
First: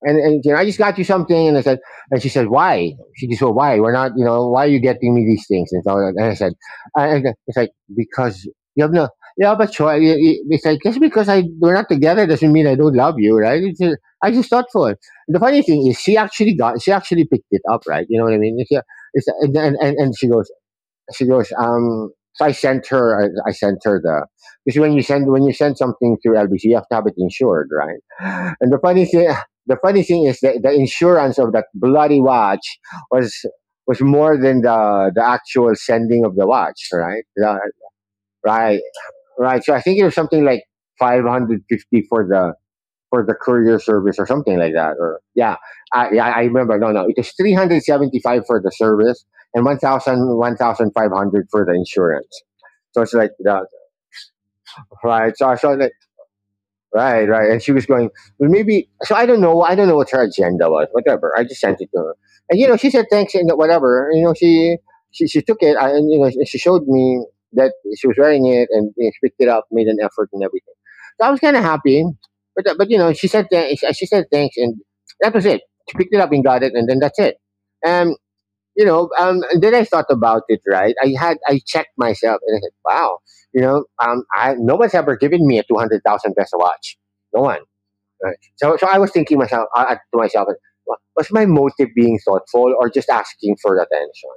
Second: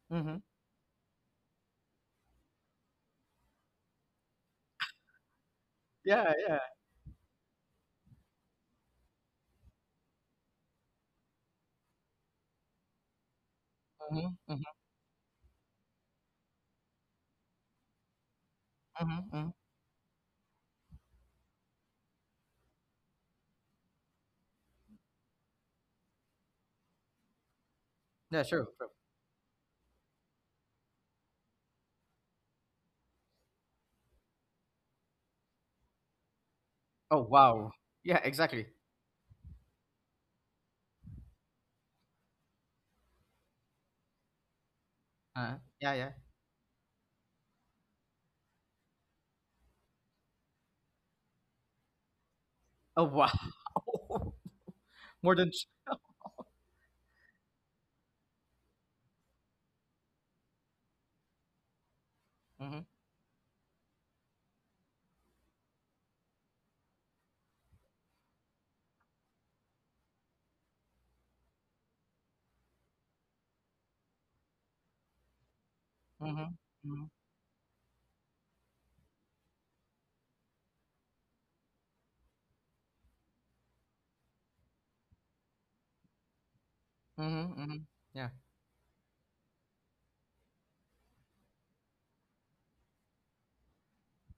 B: And,
A: Mm-hmm.
B: and you know, I just got you something, and I said, and she said, why? She just said, why? We're not, why are you getting me these things? And so, and
A: yeah
B: I said,
A: yeah
B: and it's like, because you have no, yeah, but sure. It's like, just because I we're not together doesn't mean I don't love you, right? It's,
A: Mm-hmm.
B: I just
A: Mm-hmm.
B: thought for it. The funny thing is, she actually picked it up, right? You know what I mean? It's,
A: Mm-hmm.
B: and she goes, so I sent her, because when you send something through LBC, you have to have it insured,
A: Yeah,
B: right?
A: sure.
B: And the
A: True.
B: funny thing, the funny thing is that the insurance of that bloody watch was, was more than the actual sending of the watch,
A: Oh,
B: right?
A: wow. Yeah, exactly.
B: Right, right. So I think it was something like 550 for the courier service or something like that. Or
A: Uh,
B: yeah,
A: yeah, yeah.
B: yeah, I remember. No, no, it was 375 for the service and 1,000 1,500 for the insurance. So
A: Oh
B: it's
A: wow,
B: like that,
A: *laughs* more
B: right? So,
A: than.
B: I so Right, right. And she was going, well, maybe. So I don't know. I don't know what her agenda was. Whatever. I just sent it to her, and
A: Mm-hmm,
B: she said thanks and whatever. You know, she took it, I- and you know she showed me that she was wearing it, and, she picked it up, made an effort and everything. So I was kind of happy, but she said, thanks, and that was it. She picked it up and
A: mm-hmm,
B: got it, and then
A: mm-hmm,
B: that's it. Um and then I thought about it, right? I checked myself and I said, wow, no one's ever given me a 200,000 peso watch. No
A: mm-hmm,
B: one.
A: mm-hmm. Yeah.
B: Right? So I was thinking to myself, "Wa- was my motive being thoughtful or just asking for attention?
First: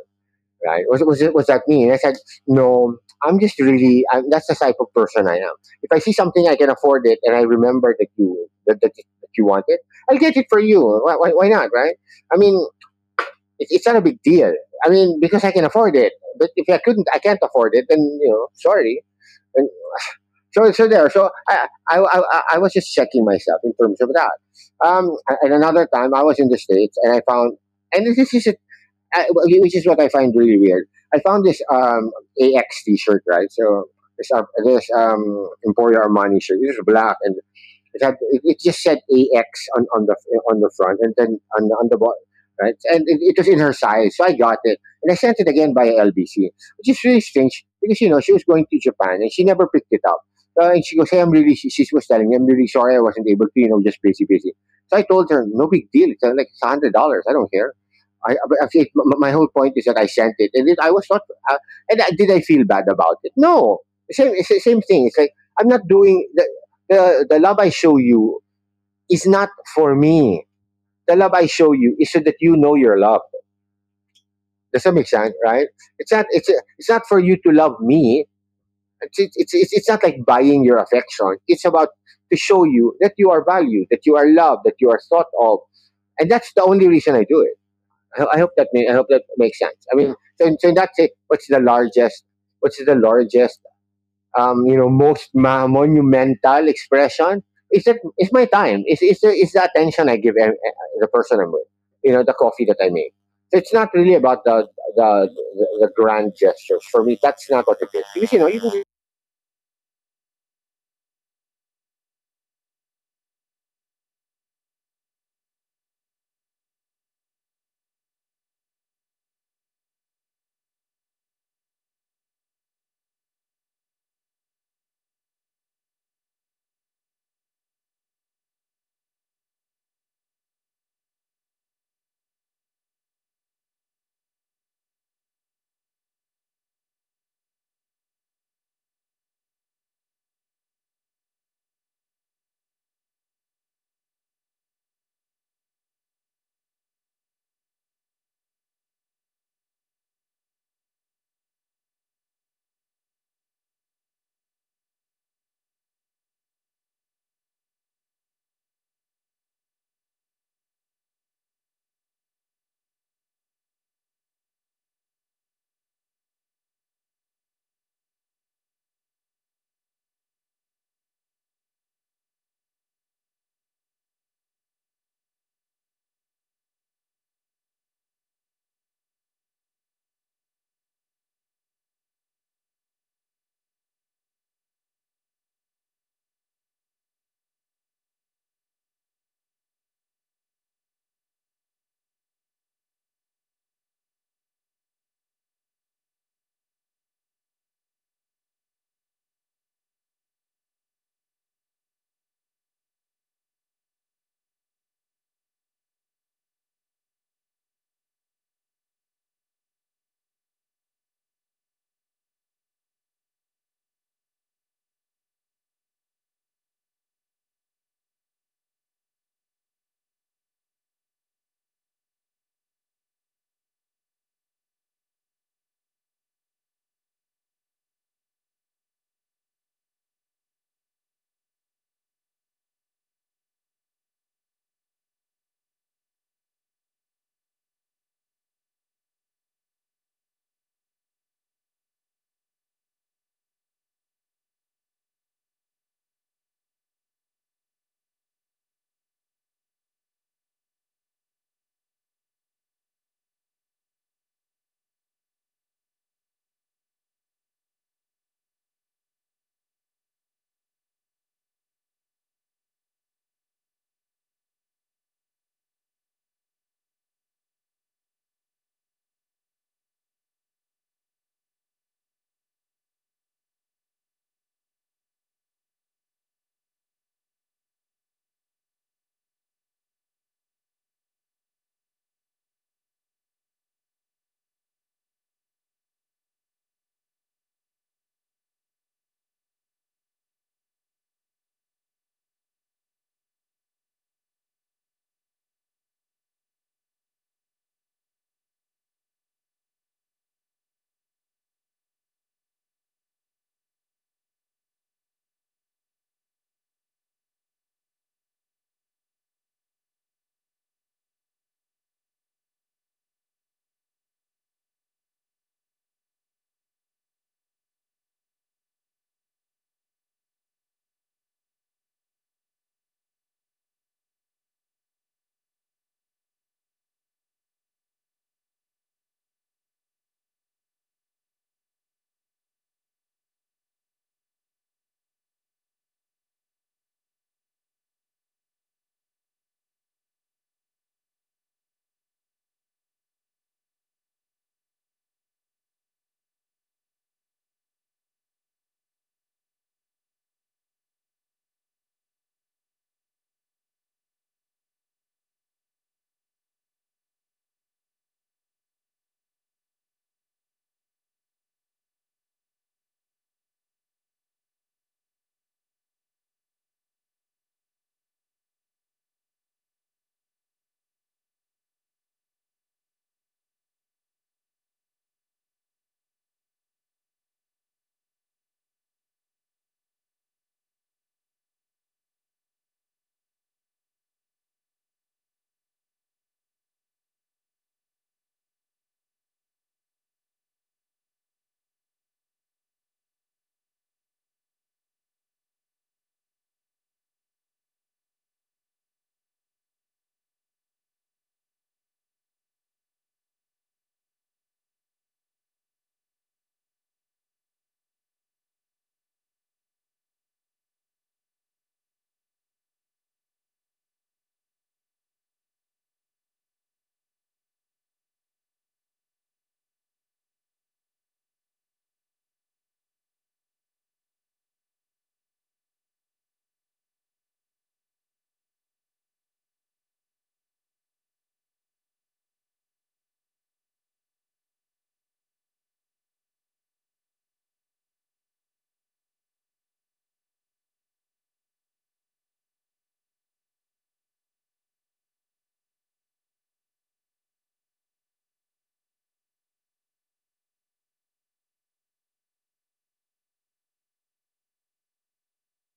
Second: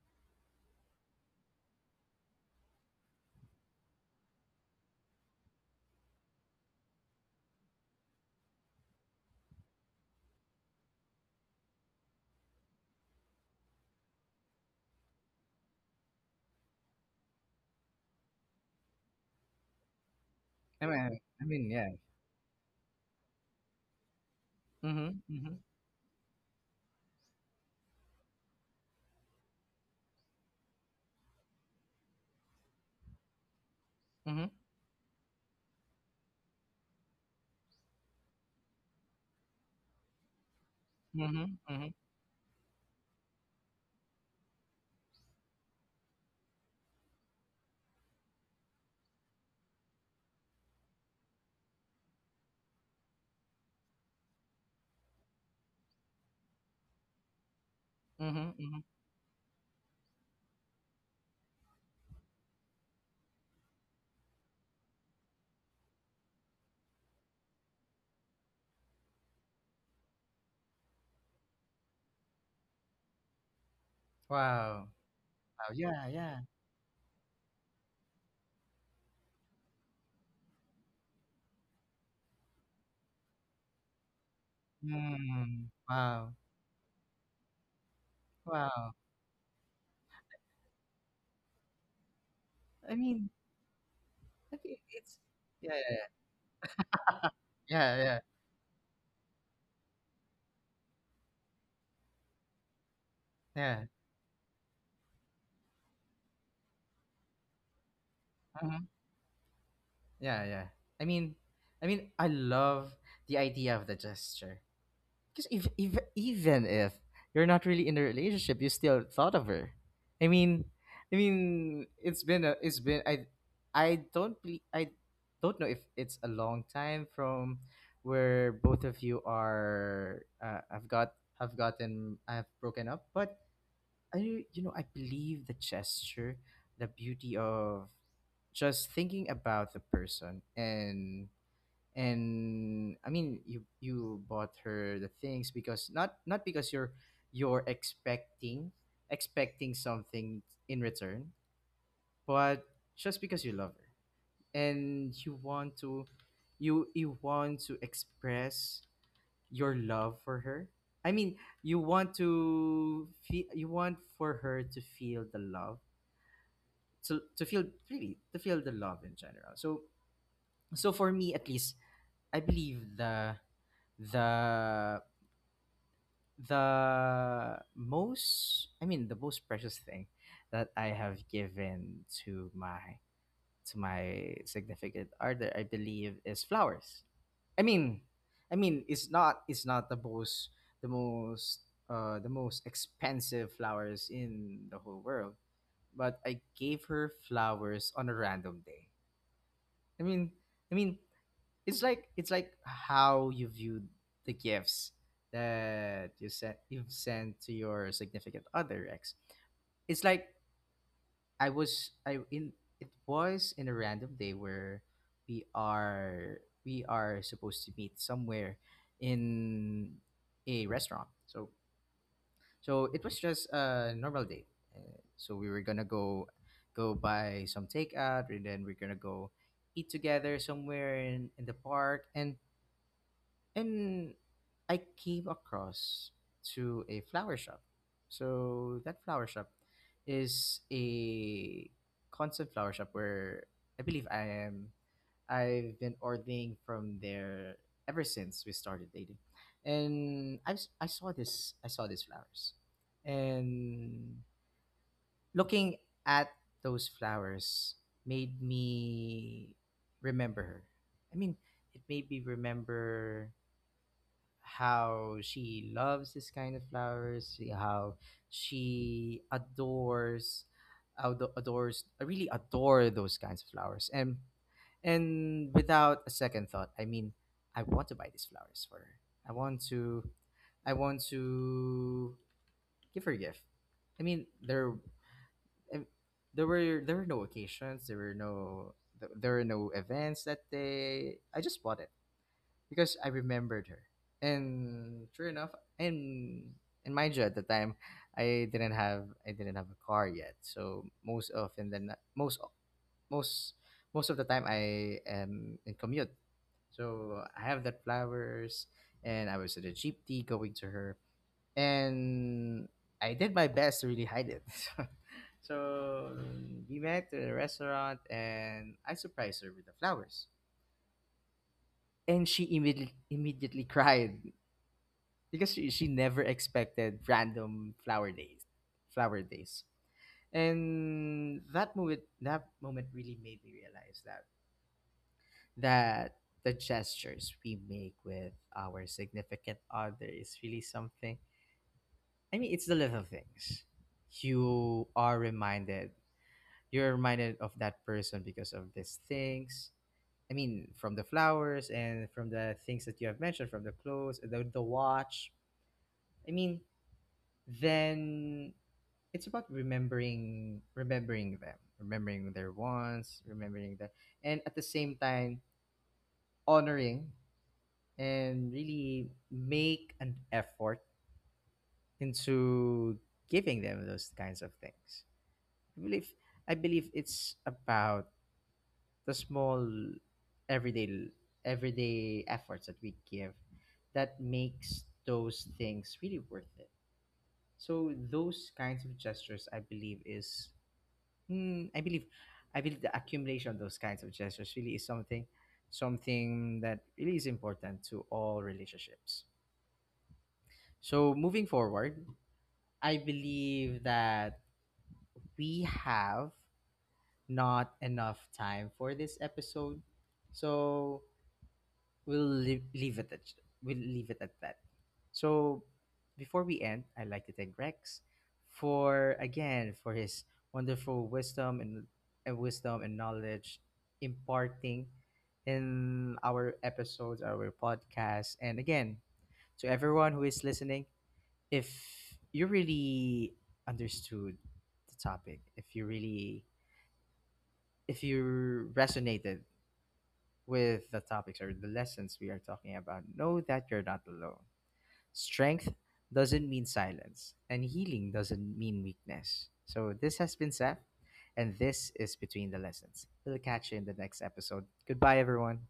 B: Right? Was that me?" And I said, no, I'm just really, that's the type of person I am. If I see something I can afford it and I remember that that you want it, I'll get it for you. Why not, right? I mean, it's not a big deal. I mean, because I can afford it. But if I couldn't, I can't afford it, then, sorry. And so,
A: I
B: so there.
A: mean,
B: So I,
A: yeah.
B: I, I, I was just checking myself in terms of that. Um,
A: Mm-hmm,
B: and
A: mm-hmm,
B: another time, I was in the States and I found, and this is a, I- which is what I find really weird. I found this, AX shirt, right? So this, uh,
A: mm-hmm,
B: this um, Emporio Armani shirt. This is black and it just said AX on, on the on the front, and then on the, on
A: mm-hmm,
B: the bottom, right? And it was in her size, so I got it, and I sent it again by LBC, which is really strange because she was going to Japan and she never picked it up. And she goes, "Hey, I'm really." She was telling me, "I'm really sorry, I wasn't able to. You know, just busy, busy." So I told her, "No big deal. It's, $100. I don't care." I,
A: mm-hmm,
B: I, I
A: mm-hmm.
B: feel- my whole point is that I sent it, and I was not. Uh, did I feel bad about it? No. Same, it's the same thing. It's like, I'm not doing the, love I show you is not for me. The love I show you is so that you know your love. Does
A: Wow,
B: that make sense? Right?
A: wow, yeah,
B: It's not.
A: yeah.
B: It's not for you to love me. It's not like buying your affection. It's about to show you that you are valued, that you are loved, that you are thought of,
A: Mm,
B: and
A: wow,
B: that's the only reason I do it. I
A: wow.
B: hope that makes sense. I mean, so in that sense, what's the largest? What's the
A: I mean,
B: largest,
A: I it's
B: most
A: yeah, yeah,
B: monumental expression, is that
A: yeah, yeah,
B: is my time. Is the attention I give, the person I'm with. You know, the coffee that I make. So it's
A: yeah. Yeah.
B: not really about the the, the grand gestures for me. That's not what it is. Because, you know, you
A: Mm-hmm. Yeah, yeah. I mean, I love the idea of the gesture. Because if even if you're not really in a relationship, you still thought of her. I mean, it's been a, it's been I don't be, I don't know if it's a long time from where both of you are. I've got, have gotten, I've broken up, but I you know I believe the gesture, the beauty of just thinking about the person. And I mean, you bought her the things, because not, not because you're expecting something in return, but just because you love her, and you want to, you want to express your love for her. I mean, you want to feel, you want for her to feel the love, to feel, really to feel the love in general. So, for me, at least, I believe the, the the most, I mean, the most precious thing that I have given to my, to my significant other, I believe, is flowers. I mean i mean it's not the most, the most expensive flowers in the whole world, but I gave her flowers on a random day. I mean i mean it's like how you viewed the gifts that you've sent to your significant other ex. It's like, I, in it was in a random day where we are we are supposed to meet somewhere in a restaurant. So, it was just a normal date. So we were gonna go, buy some takeout, and then we're gonna go eat together somewhere in, the park. And I came across to a flower shop. So that flower shop is a constant flower shop where I believe I've been ordering from there ever since we started dating. And I, s- I saw this I saw these flowers. And looking at those flowers made me remember her. I mean, it made me remember how she loves this kind of flowers, how she adores, adores, really adore those kinds of flowers. And without a second thought, I mean, I want to buy these flowers for her. I want to, I want to give her a gift. I mean, I- there were no occasions, there were no events that day. I just bought it because I remembered her. And sure enough, and and mind you, at the time, I didn't have a car yet. So, most often than not- most most most of the time I am in commute. So I have that flowers, and I was at a jeepney going to her, and I did my best to really hide it. *laughs* So we met at a restaurant, and I surprised her with the flowers, and she immediately *laughs* cried because she never expected random flower days, flower days. And that moment really made me realize that, that the gestures we make with our significant other is really something. I mean, it's the little things. you are reminded you're reminded of that person because of these things. I mean, from the flowers, and from the things that you have mentioned, from the clothes, the watch. I mean, then it's about remembering, them, remembering their wants, remembering that, and at the same time honoring, and really make an effort into giving them those kinds of things. I believe i believe it's about the small everyday, efforts that we give, that makes those things really worth it. So those kinds of gestures, I believe, is, Mm, I believe, I believe the accumulation of those kinds of gestures really is something, that really is important to all relationships. So moving forward, I believe that we have not enough time for this episode. So we'll leave, leave it at we'll leave it at that. So before we end, I'd like to thank Rex for again for his wonderful wisdom and, wisdom and knowledge, imparting in our episodes, our podcasts, and again, to everyone who is listening, if you really understood the topic, if you resonated with the topics or the lessons we are talking about, know that you're not alone. Strength doesn't mean silence, and healing doesn't mean weakness. So, this has been Seth, and this is Between the Lessons. We'll catch you in the next episode. Goodbye, everyone.